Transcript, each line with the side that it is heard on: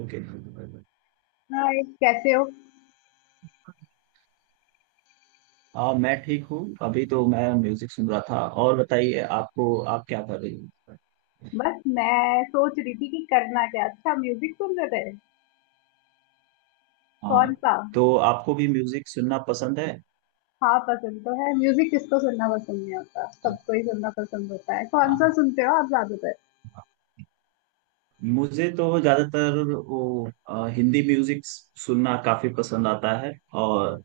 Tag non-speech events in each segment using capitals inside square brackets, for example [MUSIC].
right: Okay.
left: Hi, कैसे हो।
right: मैं ठीक हूँ। अभी तो मैं म्यूजिक सुन रहा था। और बताइए, आपको, आप क्या कर रही हो?
left: बस मैं सोच रही थी कि करना क्या। अच्छा, म्यूजिक सुन रहे थे।
right: हाँ।
left: कौन सा।
right: तो आपको भी म्यूजिक सुनना पसंद है?
left: हाँ, पसंद तो है म्यूजिक, किसको सुनना पसंद नहीं होता, सबको ही सुनना पसंद होता है। कौन सा
right: हाँ।
left: सुनते हो आप ज्यादातर।
right: हाँ। मुझे तो ज्यादातर वो हिंदी म्यूजिक सुनना काफी पसंद आता है। और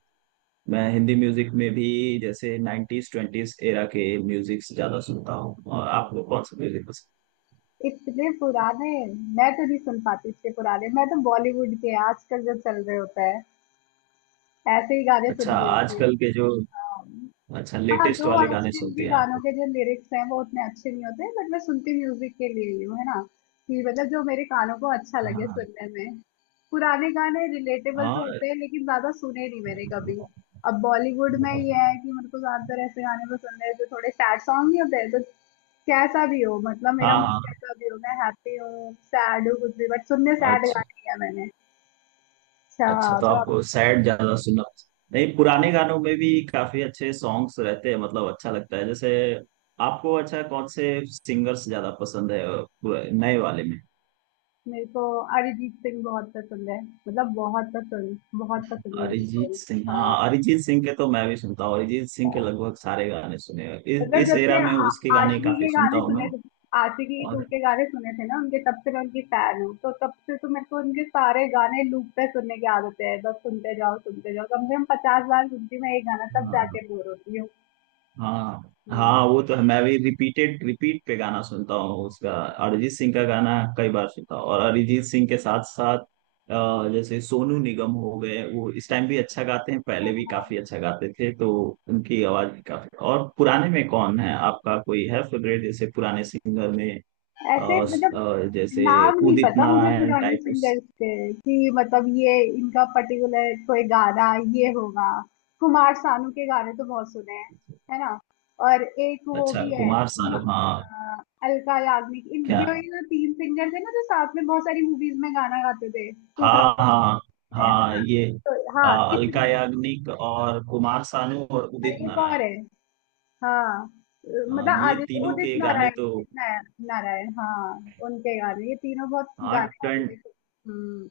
right: मैं हिंदी म्यूजिक में भी जैसे 90s 20s एरा के म्यूजिक ज्यादा सुनता हूँ। और आपको कौन सा म्यूजिक पसंद?
left: इतने पुराने मैं तो नहीं सुन पाती। इतने पुराने मैं तो। बॉलीवुड के आजकल जो चल रहे होता है, ऐसे ही गाने सुन
right: अच्छा,
left: रही होती हूँ।
right: आजकल के जो
left: अम,
right: अच्छा,
left: हाँ,
right: लेटेस्ट
left: जो
right: वाले गाने
left: आजकल
right: सुनते
left: के
right: हैं
left: गानों
right: आप?
left: के जो लिरिक्स हैं वो उतने अच्छे नहीं होते, बट मैं सुनती म्यूजिक के लिए ही हूँ, है ना। कि मतलब जो मेरे कानों को अच्छा लगे
right: हाँ,
left: सुनने में। पुराने गाने रिलेटेबल तो होते हैं, लेकिन ज्यादा सुने नहीं मैंने
right: हाँ।
left: कभी। अब बॉलीवुड में ये
right: हाँ,
left: है कि मेरे को ज्यादातर ऐसे गाने पसंद है जो थोड़े सैड सॉन्ग नहीं होते हैं, तो कैसा भी हो, मतलब मेरा मूड
right: हाँ।
left: कैसा भी हो, मैं हैप्पी हूँ, सैड हूँ, कुछ भी, बट सुनने सैड
right: अच्छा।
left: गाने ही है मैंने।
right: अच्छा,
left: अच्छा,
right: तो
left: तो आप।
right: आपको सैड ज्यादा सुनना पसंद- नहीं,
left: हाँ।
right: पुराने गानों में भी काफी अच्छे सॉन्ग्स रहते हैं, मतलब अच्छा लगता है जैसे। आपको अच्छा, कौन से सिंगर्स ज्यादा पसंद है? नए वाले में?
left: मेरे को अरिजीत सिंह बहुत पसंद है, मतलब बहुत पसंद, बहुत पसंद है, उनकी
right: अरिजीत
left: वॉइस।
right: सिंह।
left: हाँ,
right: हाँ, अरिजीत सिंह के तो मैं भी सुनता हूँ। अरिजीत सिंह के
left: हाँ,
right: लगभग सारे गाने सुने हैं। इस
left: मतलब
right: इस
left: जब से
right: एरा में उसके गाने
left: आशिकी
right: काफी
left: के
right: सुनता
left: गाने
right: हूँ
left: सुने
right: मैं।
left: थे, आशिकी टू
right: और,
left: के गाने सुने थे ना उनके, तब से मैं उनकी फैन हूँ, तो तब से तो मेरे को उनके सारे गाने लूप पे सुनने की आदत है। बस सुनते जाओ सुनते जाओ, कम से कम 50 बार सुनती हूँ मैं एक गाना, तब
right: हाँ, हाँ।
left: जाके बोर होती हूँ।
right: हाँ,
left: हम्म,
right: हाँ, वो तो है। मैं भी रिपीट पे गाना सुनता हूँ उसका। अरिजीत सिंह का गाना कई बार सुनता हूँ। और अरिजीत सिंह के साथ साथ जैसे सोनू निगम हो गए, वो इस टाइम भी अच्छा गाते हैं, पहले भी काफी
left: हाँ।
right: अच्छा गाते थे। तो उनकी आवाज भी काफी। और पुराने में कौन है आपका? कोई है फेवरेट? जैसे पुराने सिंगर में? अ,
left: ऐसे मतलब
right: जैसे
left: नाम नहीं
right: उदित
left: पता मुझे
right: नारायण
left: पुराने
right: टाइप उस।
left: सिंगर्स के, कि मतलब ये इनका पर्टिकुलर कोई गाना ये होगा। कुमार सानू के गाने तो बहुत सुने हैं, है ना। और एक वो
right: अच्छा,
left: भी है
right: कुमार शानू, हाँ।
left: अ, अलका याग्निक, इन
right: क्या?
left: ये जो तीन सिंगर थे ना, जो साथ में बहुत सारी मूवीज में गाना गाते थे। टू
right: हाँ,
left: थाउजेंड
right: हाँ।
left: में, है
right: हाँ,
left: ना।
right: ये
left: तो हाँ,
right: अलका
left: इतने।
right: याग्निक और कुमार सानू और
left: और
right: उदित
left: एक
right: नारायण।
left: और है। हाँ,
right: हाँ,
left: मतलब
right: ये
left: आदित्य,
right: तीनों
left: उदित
right: के गाने
left: नारायण
right: तो,
left: उदित नारायण नारायण हाँ, उनके गाने, ये तीनों बहुत
right: हाँ,
left: गाने गा
right: ट्वेंट
left: रहे थे। हम्म।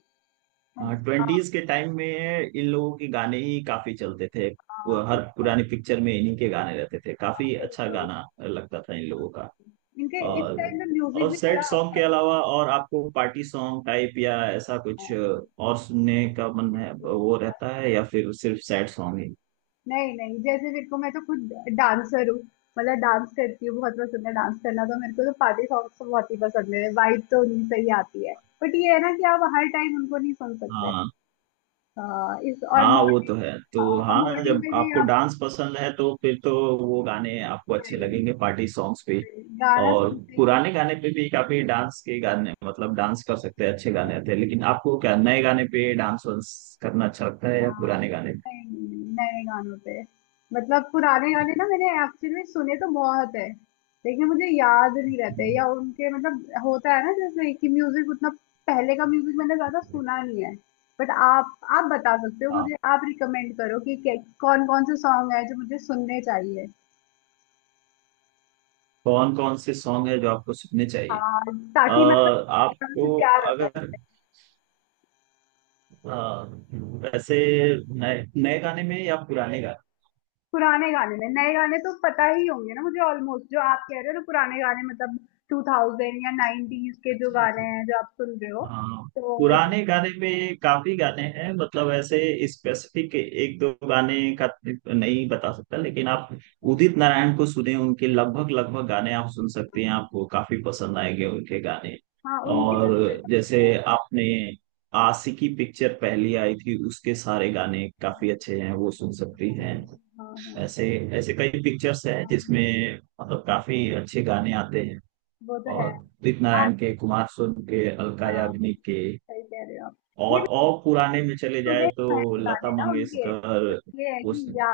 left: अच्छा।
right: ट्वेंटीज के टाइम में इन लोगों के गाने ही काफी चलते थे। वो
left: हाँ,
right: हर पुरानी पिक्चर में इन्हीं के गाने रहते थे।
left: हाँ,
right: काफी अच्छा
left: बिल्कुल।
right: गाना लगता था इन
left: हाँ।
right: लोगों का।
left: इनके इस
right: और
left: टाइम में म्यूजिक
right: और
left: भी बड़ा
right: सैड सॉन्ग
left: अच्छा
right: के
left: था।
right: अलावा और आपको पार्टी सॉन्ग टाइप या ऐसा
left: हाँ,
right: कुछ और सुनने का मन है?
left: बिल्कुल।
right: वो
left: हाँ,
right: रहता है या फिर सिर्फ सैड सॉन्ग ही?
left: नहीं नहीं, जैसे मेरे को, मैं तो खुद डांसर हूँ, मतलब डांस करती हूँ, बहुत पसंद है डांस करना, तो मेरे को तो पार्टी सॉन्ग्स तो बहुत ही पसंद है, वाइब तो उन्हीं से ही आती है। बट ये है ना कि आप हर टाइम उनको नहीं सुन सकते।
right: हाँ।
left: हाँ, इस और
right: हाँ, वो
left: मॉर्निंग।
right: तो है। तो
left: हाँ, और
right: हाँ,
left: मॉर्निंग
right: जब
left: में भी
right: आपको
left: आप
right: डांस पसंद है तो फिर तो वो गाने आपको अच्छे
left: वही,
right: लगेंगे, पार्टी सॉन्ग्स पे।
left: वही, गाना
right: और
left: सुनते ही।
right: पुराने गाने पे भी काफी डांस के गाने, मतलब डांस कर सकते हैं, अच्छे गाने आते हैं। लेकिन आपको क्या नए गाने पे डांस वांस करना अच्छा लगता है या
left: हाँ,
right: पुराने गाने
left: नहीं, नए गानों पे। मतलब पुराने गाने ना मैंने एक्चुअली में सुने तो बहुत है, लेकिन मुझे याद नहीं
right: पे?
left: रहते, या उनके मतलब होता है ना, जैसे कि म्यूजिक उतना पहले का म्यूजिक मैंने ज्यादा सुना नहीं है। बट आप बता सकते हो
right: हाँ,
left: मुझे, आप रिकमेंड करो कि कौन कौन से सॉन्ग है जो मुझे सुनने चाहिए।
right: कौन कौन से सॉन्ग है जो आपको सुनने चाहिए?
left: हाँ, ताकि मतलब एकदम से
right: आपको,
left: प्यार हो
right: अगर,
left: जाए।
right: अ, वैसे, नए नए गाने में या पुराने
left: पुराने गाने में, नए गाने तो पता ही होंगे ना मुझे ऑलमोस्ट, जो आप कह रहे हो तो पुराने गाने, मतलब 2000 या 90s के जो
right: गाने?
left: गाने हैं जो आप सुन रहे हो।
right: हाँ,
left: तो एक।
right: पुराने गाने में काफी गाने हैं, मतलब ऐसे स्पेसिफिक एक दो गाने का नहीं बता सकता, लेकिन आप उदित नारायण को सुने, उनके लगभग लगभग गाने आप सुन सकते हैं, आपको काफी पसंद आएंगे उनके गाने।
left: हाँ, उनके तो
right: और
left: थोड़े पसंद
right: जैसे
left: हैं।
right: आपने आशिकी पिक्चर पहली आई थी, उसके सारे गाने
left: हाँ।
right: काफी अच्छे हैं, वो सुन सकती हैं।
left: हाँ।
right: ऐसे ऐसे कई पिक्चर्स हैं
left: हाँ,
right: जिसमें मतलब काफी अच्छे गाने आते हैं।
left: वो तो है।
right: और उदित
left: आज।
right: नारायण के, कुमार सोनू के, अलका
left: हाँ,
right: याग्निक के,
left: सही कह रहे हो आप। ये
right: और पुराने में चले जाए
left: सुने तो हैं
right: तो
left: गाने
right: लता
left: ना उनके, बट
right: मंगेशकर।
left: ये है कि
right: उस,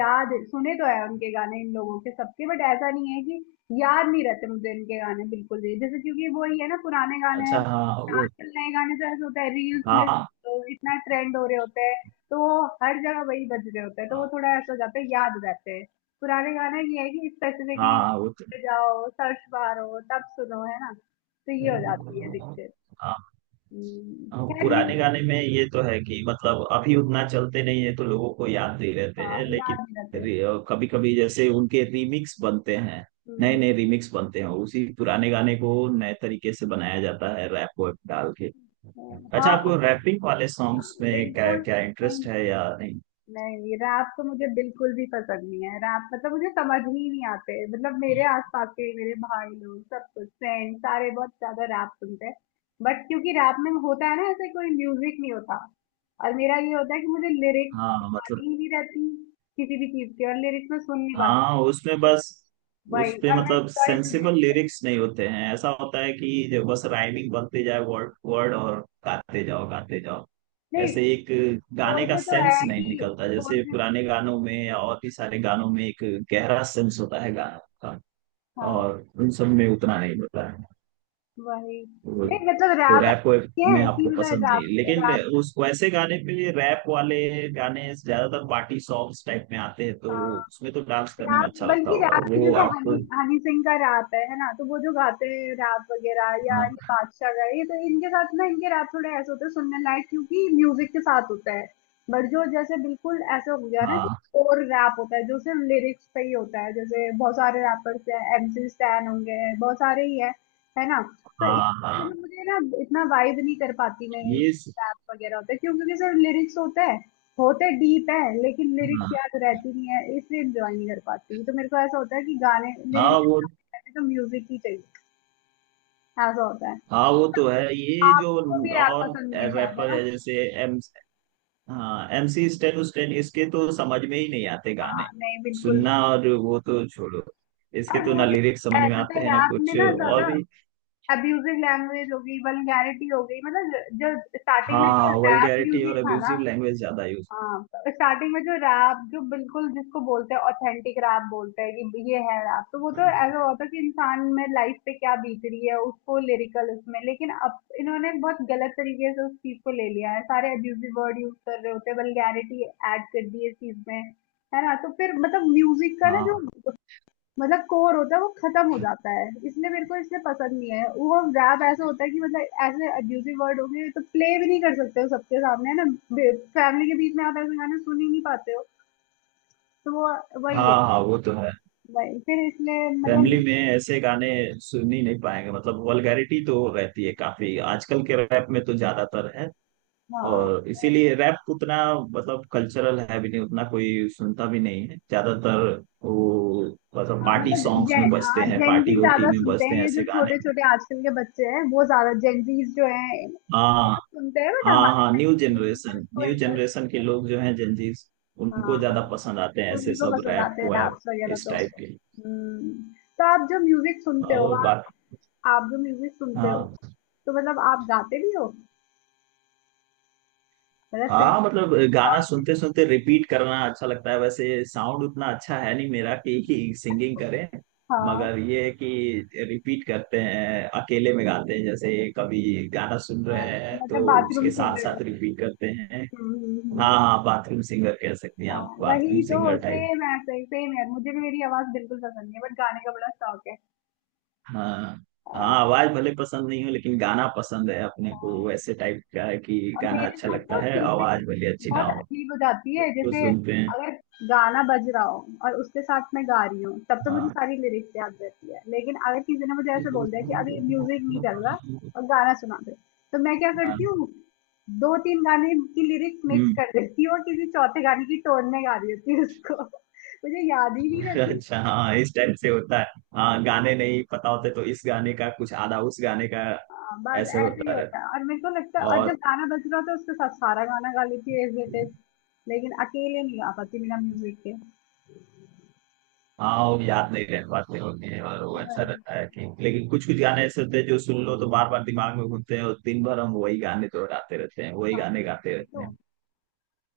left: याद। सुने तो है उनके गाने, इन लोगों के सबके, बट ऐसा नहीं है कि याद नहीं रहते मुझे इनके गाने बिल्कुल भी, जैसे क्योंकि वो ही है ना, पुराने गाने हैं।
right: अच्छा, हाँ, वो।
left: आजकल नए गाने तो ऐसे होता है, रील्स में
right: हाँ,
left: इतना ट्रेंड हो रहे होते हैं, तो वो हर जगह वही बज रहे होते हैं, तो वो थोड़ा ऐसा हो जाता है, याद रहते हैं। पुराने गाने ये है कि स्पेसिफिकली
right: हाँ, वो तो-
left: जाओ, सर्च मारो तब सुनो, है ना, तो ये हो जाती है दिक्कत।
right: हाँ, हाँ,
left: खैर
right: पुराने
left: म्यूजिक।
right: गाने में ये तो है कि मतलब अभी उतना चलते नहीं है, तो लोगों को याद नहीं रहते
left: हाँ,
right: हैं, लेकिन
left: याद नहीं रहते।
right: कभी कभी जैसे उनके रीमिक्स बनते हैं, नए
left: हम्म,
right: नए रीमिक्स बनते हैं, उसी पुराने गाने को नए तरीके से बनाया जाता है, रैप वैप डाल के। अच्छा,
left: हाँ,
right: आपको
left: वही।
right: रैपिंग वाले
left: हाँ,
right: सॉन्ग्स में क्या
left: बिल्कुल,
right: क्या इंटरेस्ट है
left: नहीं।
right: या नहीं?
left: नहीं, रैप तो मुझे बिल्कुल भी पसंद नहीं है। रैप मतलब मुझे समझ ही नहीं आते, मतलब मेरे आसपास के, मेरे भाई लोग, सब कुछ, फ्रेंड, सारे बहुत ज्यादा रैप सुनते हैं। बट क्योंकि रैप में होता है ना ऐसे कोई म्यूजिक नहीं होता, और मेरा ये होता है कि मुझे लिरिक्स
right: हाँ, मतलब,
left: आती ही नहीं रहती किसी भी चीज की, और लिरिक्स में सुन नहीं पाती।
right: हाँ, उसमें बस, उस
left: वही,
right: पे
left: और मैं
right: मतलब
left: सॉरी,
right: सेंसिबल
left: म्यूजिक
right: लिरिक्स नहीं होते हैं, ऐसा होता है कि जो बस राइमिंग बनते जाए, वर्ड वर्ड, और गाते जाओ, गाते जाओ।
left: नहीं।
right: ऐसे एक गाने का
left: बोलते तो है
right: सेंस नहीं
left: कि।
right: निकलता। जैसे
left: बोलते।
right: पुराने गानों में या और भी सारे गानों में एक गहरा सेंस होता है गानों का।
left: हाँ,
right: और उन सब में उतना नहीं होता है,
left: वही,
right: वो-
left: नहीं मतलब
right: तो
left: रैप
right: रैप
left: है
right: में
left: कि,
right: आपको
left: मतलब
right: पसंद नहीं,
left: रैप,
right: लेकिन
left: रैप।
right: उस, वैसे गाने पे रैप वाले गाने ज्यादातर पार्टी सॉन्ग्स टाइप में आते हैं, तो
left: अ,
right: वो- उसमें तो डांस करने में
left: रैप,
right: अच्छा लगता
left: बल्कि
right: होगा,
left: रैप
right: वो
left: की,
right: एकदम
left: जैसे हनी
right: आपको।
left: हनी सिंह का रैप है ना, तो वो जो गाते हैं रैप वगैरह, या ये
right: हाँ,
left: बादशाह का, ये तो, इनके साथ ना, इनके रैप थोड़े ऐसे होते हैं सुनने लायक, क्योंकि म्यूजिक के साथ होता है। बट जो, जैसे बिल्कुल ऐसे हो गया ना कि,
right: हाँ।
left: और रैप होता है जो सिर्फ लिरिक्स पे ही होता है, जैसे बहुत सारे रैपर्स हैं, एमसी स्टैन होंगे, बहुत सारे ही हैं, है ना। तो
right: हाँ, हाँ,
left: मतलब मुझे ना इतना वाइब नहीं कर पाती मैं, इन
right: ये स-
left: रैप वगैरह होते हैं, क्योंकि सिर्फ लिरिक्स होते हैं, होते डीप है, लेकिन लिरिक्स
right: हाँ,
left: याद रहती नहीं है, इसलिए एंजॉय नहीं कर पाती, तो मेरे को ऐसा होता है कि गाने
right: हाँ, वो,
left: लिरिक्स, तो म्यूजिक ही चाहिए। ऐसा होता है।
right: हाँ, वो तो है ये जो।
left: आपको भी रैप
right: और
left: पसंद नहीं है शायद,
right: रैपर
left: है ना।
right: है जैसे एम, हाँ, एम सी स्टैन उस्टैन, इसके तो समझ में ही नहीं आते गाने
left: हाँ, नहीं, बिल्कुल भी।
right: सुनना। और वो तो छोड़ो, इसके
left: और
right: तो
left: वो
right: ना
left: भी
right: लिरिक्स समझ
left: है,
right: में आते
left: मतलब
right: हैं, ना
left: रैप में
right: कुछ
left: ना
right: और
left: ज्यादा
right: भी।
left: अब्यूजिव लैंग्वेज हो गई, वल्गैरिटी हो गई, मतलब जो स्टार्टिंग में जो
right: हाँ,
left: रैप
right: वल्गैरिटी
left: म्यूजिक
right: और
left: था ना।
right: अब्यूजिव लैंग्वेज ज्यादा यूज।
left: हाँ, स्टार्टिंग में जो रैप, जो बिल्कुल जिसको बोलते हैं ऑथेंटिक रैप, बोलते हैं कि ये है रैप, तो वो तो ऐसा होता है कि इंसान में लाइफ पे क्या बीत रही है उसको लिरिकल उसमें, लेकिन अब इन्होंने बहुत गलत तरीके से उस चीज को ले लिया है, सारे अब्यूजिव वर्ड यूज कर रहे होते हैं, वल्गैरिटी ऐड कर दी है इस चीज में, है ना। तो फिर मतलब म्यूजिक का ना जो
right: हाँ,
left: मतलब कोर होता है वो खत्म हो जाता है, इसलिए मेरे को इसलिए पसंद नहीं है। वो रैप ऐसा होता है कि मतलब ऐसे अब्यूज़िव वर्ड हो गए, तो प्ले भी नहीं कर सकते हो सबके सामने, है ना। बे फैमिली के बीच में आप ऐसे गाने सुन ही नहीं पाते हो, तो वो वही है,
right: हाँ, हाँ, वो तो है।
left: वही। फिर इसलिए मतलब
right: फैमिली में ऐसे गाने सुन ही नहीं पाएंगे, मतलब वल्गैरिटी तो रहती है काफी, आजकल के रैप में तो ज्यादातर है।
left: हाँ,
right: और इसीलिए रैप उतना, मतलब कल्चरल है भी नहीं उतना, कोई सुनता भी नहीं है ज्यादातर वो, मतलब
left: हाँ,
right: पार्टी
left: मतलब
right: सॉन्ग्स में
left: जेन
right: बजते
left: हाँ,
right: हैं,
left: जेन
right: पार्टी
left: ज़ी
right: वोटी
left: ज़्यादा
right: में
left: सुनते
right: बजते
left: हैं,
right: हैं
left: ये
right: ऐसे
left: जो
right: गाने।
left: छोटे-छोटे आजकल के बच्चे हैं, वो ज़्यादा जेन ज़ीज़ जो हैं, ये
right: हाँ,
left: तो सुनते हैं, बट
right: हाँ,
left: हमारे
right: हाँ,
left: टाइम
right: न्यू
left: पे मिलेनियल्स
right: जनरेशन,
left: को
right: न्यू
left: इंटरेस्ट
right: जनरेशन
left: नहीं
right: के
left: था।
right: लोग जो हैं, जेंजीज, उनको
left: हाँ,
right: ज्यादा पसंद आते हैं ऐसे
left: उन्हीं को
right: सब
left: पसंद
right: रैप
left: आते हैं
right: वैप,
left: रैप्स वगैरह।
right: इस
left: तो
right: टाइप के।
left: हम्म, तो आप जो म्यूजिक सुनते हो
right: और बात।
left: आप जो म्यूजिक सुनते हो,
right: हाँ,
left: तो मतलब आप गाते भी हो, मतलब सिंग।
right: हाँ, मतलब गाना सुनते सुनते रिपीट करना अच्छा लगता है। वैसे साउंड उतना अच्छा है नहीं मेरा कि सिंगिंग करें,
left: हाँ,
right: मगर ये है कि रिपीट करते हैं अकेले में, गाते हैं, जैसे कभी गाना सुन
left: हाँ,
right: रहे हैं
left: मतलब
right: तो
left: बाथरूम
right: उसके साथ
left: सिंगर हो।
right: साथ रिपीट करते हैं।
left: हम्म,
right: हाँ, हाँ, बाथरूम सिंगर कह सकते हैं आप,
left: हाँ,
right: बाथरूम
left: वही तो
right: सिंगर टाइप।
left: सेम है, सही, सेम है, मुझे भी मेरी आवाज बिल्कुल पसंद नहीं है, बट गाने का बड़ा शौक है।
right: हाँ,
left: हाँ।
right: हाँ, आवाज भले पसंद नहीं हो लेकिन गाना पसंद है अपने को,
left: हाँ।
right: वैसे टाइप का है कि
left: और
right: गाना
left: मेरे
right: अच्छा
left: साथ
right: लगता है,
left: तो
right: आवाज भले अच्छी ना
left: बहुत
right: हो,
left: अजीब हो जाती है,
right: उसको
left: जैसे
right: सुनते हैं।
left: अगर गाना बज रहा हो और उसके साथ मैं गा रही हूँ तब तो मुझे
right: हाँ,
left: सारी लिरिक्स याद रहती है, लेकिन अगर किसी ने मुझे ऐसे बोल दिया कि अभी म्यूजिक नहीं चल रहा और गाना सुना दे, तो मैं क्या
right: हाँ,
left: करती हूँ, दो तीन गाने की लिरिक्स मिक्स
right: हम्म।
left: कर देती हूँ और किसी चौथे गाने की टोन में गा रही होती हूँ उसको [LAUGHS] मुझे याद ही नहीं
right: [LAUGHS]
left: रहती।
right: अच्छा, हाँ, इस टाइप से होता है। हाँ, गाने नहीं पता होते तो इस गाने का कुछ आधा, उस गाने का,
left: हाँ, बस
right: ऐसे
left: ऐसे ही
right: होता
left: होता है,
right: रहता।
left: और मेरे को लगता है, और जब
right: और,
left: गाना बज रहा होता है उसके साथ सारा गाना गा लेती हूँ एज इट इज, लेकिन अकेले नहीं गा पाती बिना म्यूजिक के।
right: हाँ, वो याद नहीं रह पाते होते हैं। और वो अच्छा
left: वही।
right: रहता है कि, लेकिन कुछ कुछ गाने ऐसे होते हैं जो सुन लो तो बार बार दिमाग में घूमते हैं, और दिन भर हम वही गाने दोहराते रहते हैं, वही
left: हाँ,
right: गाने गाते रहते
left: तो
right: हैं।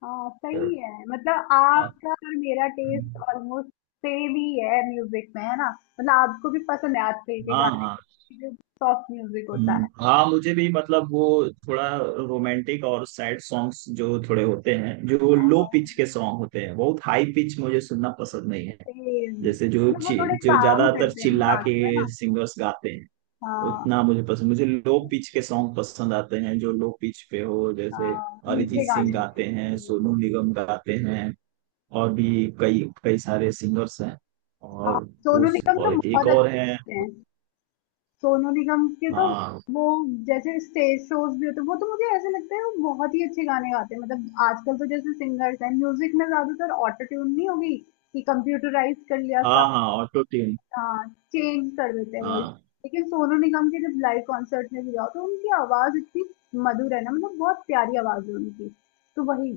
left: हाँ,
right: तो
left: सही है, मतलब
right: हाँ,
left: आपका और मेरा टेस्ट ऑलमोस्ट सेम ही है, म्यूजिक में, है ना, मतलब आपको भी पसंद है आजकल के
right: हाँ, हाँ।
left: गाने जो सॉफ्ट म्यूजिक होता है।
right: हाँ, मुझे भी, मतलब वो थोड़ा रोमांटिक और सैड सॉन्ग्स जो थोड़े होते हैं, जो लो पिच के
left: हाँ,
right: सॉन्ग होते हैं। बहुत हाई पिच मुझे सुनना पसंद नहीं है।
left: सेम,
right: जैसे जो
left: मतलब वो थोड़े
right: जो
left: काम
right: ज्यादातर
left: करते हैं
right: चिल्ला
left: इंसान
right: के
left: को, है ना।
right: सिंगर्स गाते हैं,
left: हाँ,
right: उतना मुझे पसंद। मुझे लो पिच के सॉन्ग पसंद आते हैं, जो लो पिच पे हो, जैसे
left: हाँ
right: अरिजीत
left: मीठे
right: सिंह
left: गाने।
right: गाते हैं, सोनू निगम गाते हैं, और भी कई कई सारे सिंगर्स हैं।
left: हाँ,
right: और
left: सोनू
right: उस,
left: निगम तो
right: और एक
left: बहुत
right: और है।
left: अच्छे हैं। सोनू निगम के तो
right: हाँ,
left: वो जैसे स्टेज शोज भी होते हैं, वो तो मुझे ऐसे लगता है वो बहुत ही अच्छे गाने गाते हैं, मतलब आजकल तो जैसे सिंगर्स हैं म्यूजिक में ज्यादातर ऑटो ट्यून नहीं होगी, कि कंप्यूटराइज कर लिया,
right: हाँ, हाँ, ऑटो ट्यून।
left: चेंज कर देते हैं वॉइस।
right: हाँ,
left: लेकिन सोनू निगम के जब लाइव कॉन्सर्ट में भी जाओ तो उनकी आवाज इतनी मधुर है ना, मतलब बहुत प्यारी आवाज है उनकी, तो वही।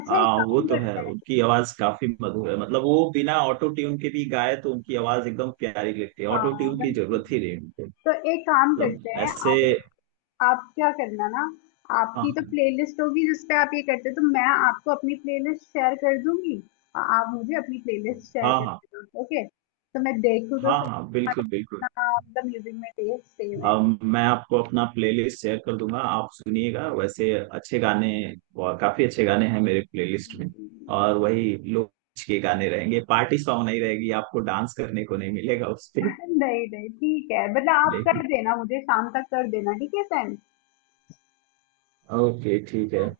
left: अच्छा,
right: हाँ,
left: एक
right: वो
left: काम
right: तो है,
left: करते हैं।
right: उनकी आवाज काफी मधुर है, मतलब वो बिना ऑटो ट्यून के भी गाए तो उनकी आवाज एकदम प्यारी लगती है,
left: हाँ,
right: ऑटो ट्यून की
left: वही,
right: जरूरत ही नहीं उनको,
left: तो एक काम
right: मतलब
left: करते हैं,
right: ऐसे।
left: आप एक, आप क्या करना ना, आपकी तो
right: हाँ,
left: प्लेलिस्ट होगी जिस पे आप ये करते हो, तो मैं आपको अपनी प्लेलिस्ट शेयर कर दूंगी और आप मुझे अपनी प्लेलिस्ट शेयर
right: हाँ।
left: कर
right: हाँ,
left: देना, ओके, तो मैं देखूँ तो
right: हाँ,
left: सही।
right: हाँ, बिल्कुल, बिल्कुल।
left: इतना मतलब म्यूजिक में टेस्ट सेम है।
right: अब मैं आपको अपना प्लेलिस्ट शेयर कर दूंगा, आप सुनिएगा, वैसे अच्छे गाने, और काफी अच्छे गाने हैं मेरे प्लेलिस्ट में, और वही लोग के गाने रहेंगे, पार्टी सॉन्ग नहीं रहेगी, आपको डांस करने को नहीं मिलेगा उस पे,
left: नहीं नहीं, ठीक है, मतलब आप कर
right: लेकिन
left: देना मुझे, शाम तक कर देना, ठीक है, सेंड।
right: ओके, ठीक है।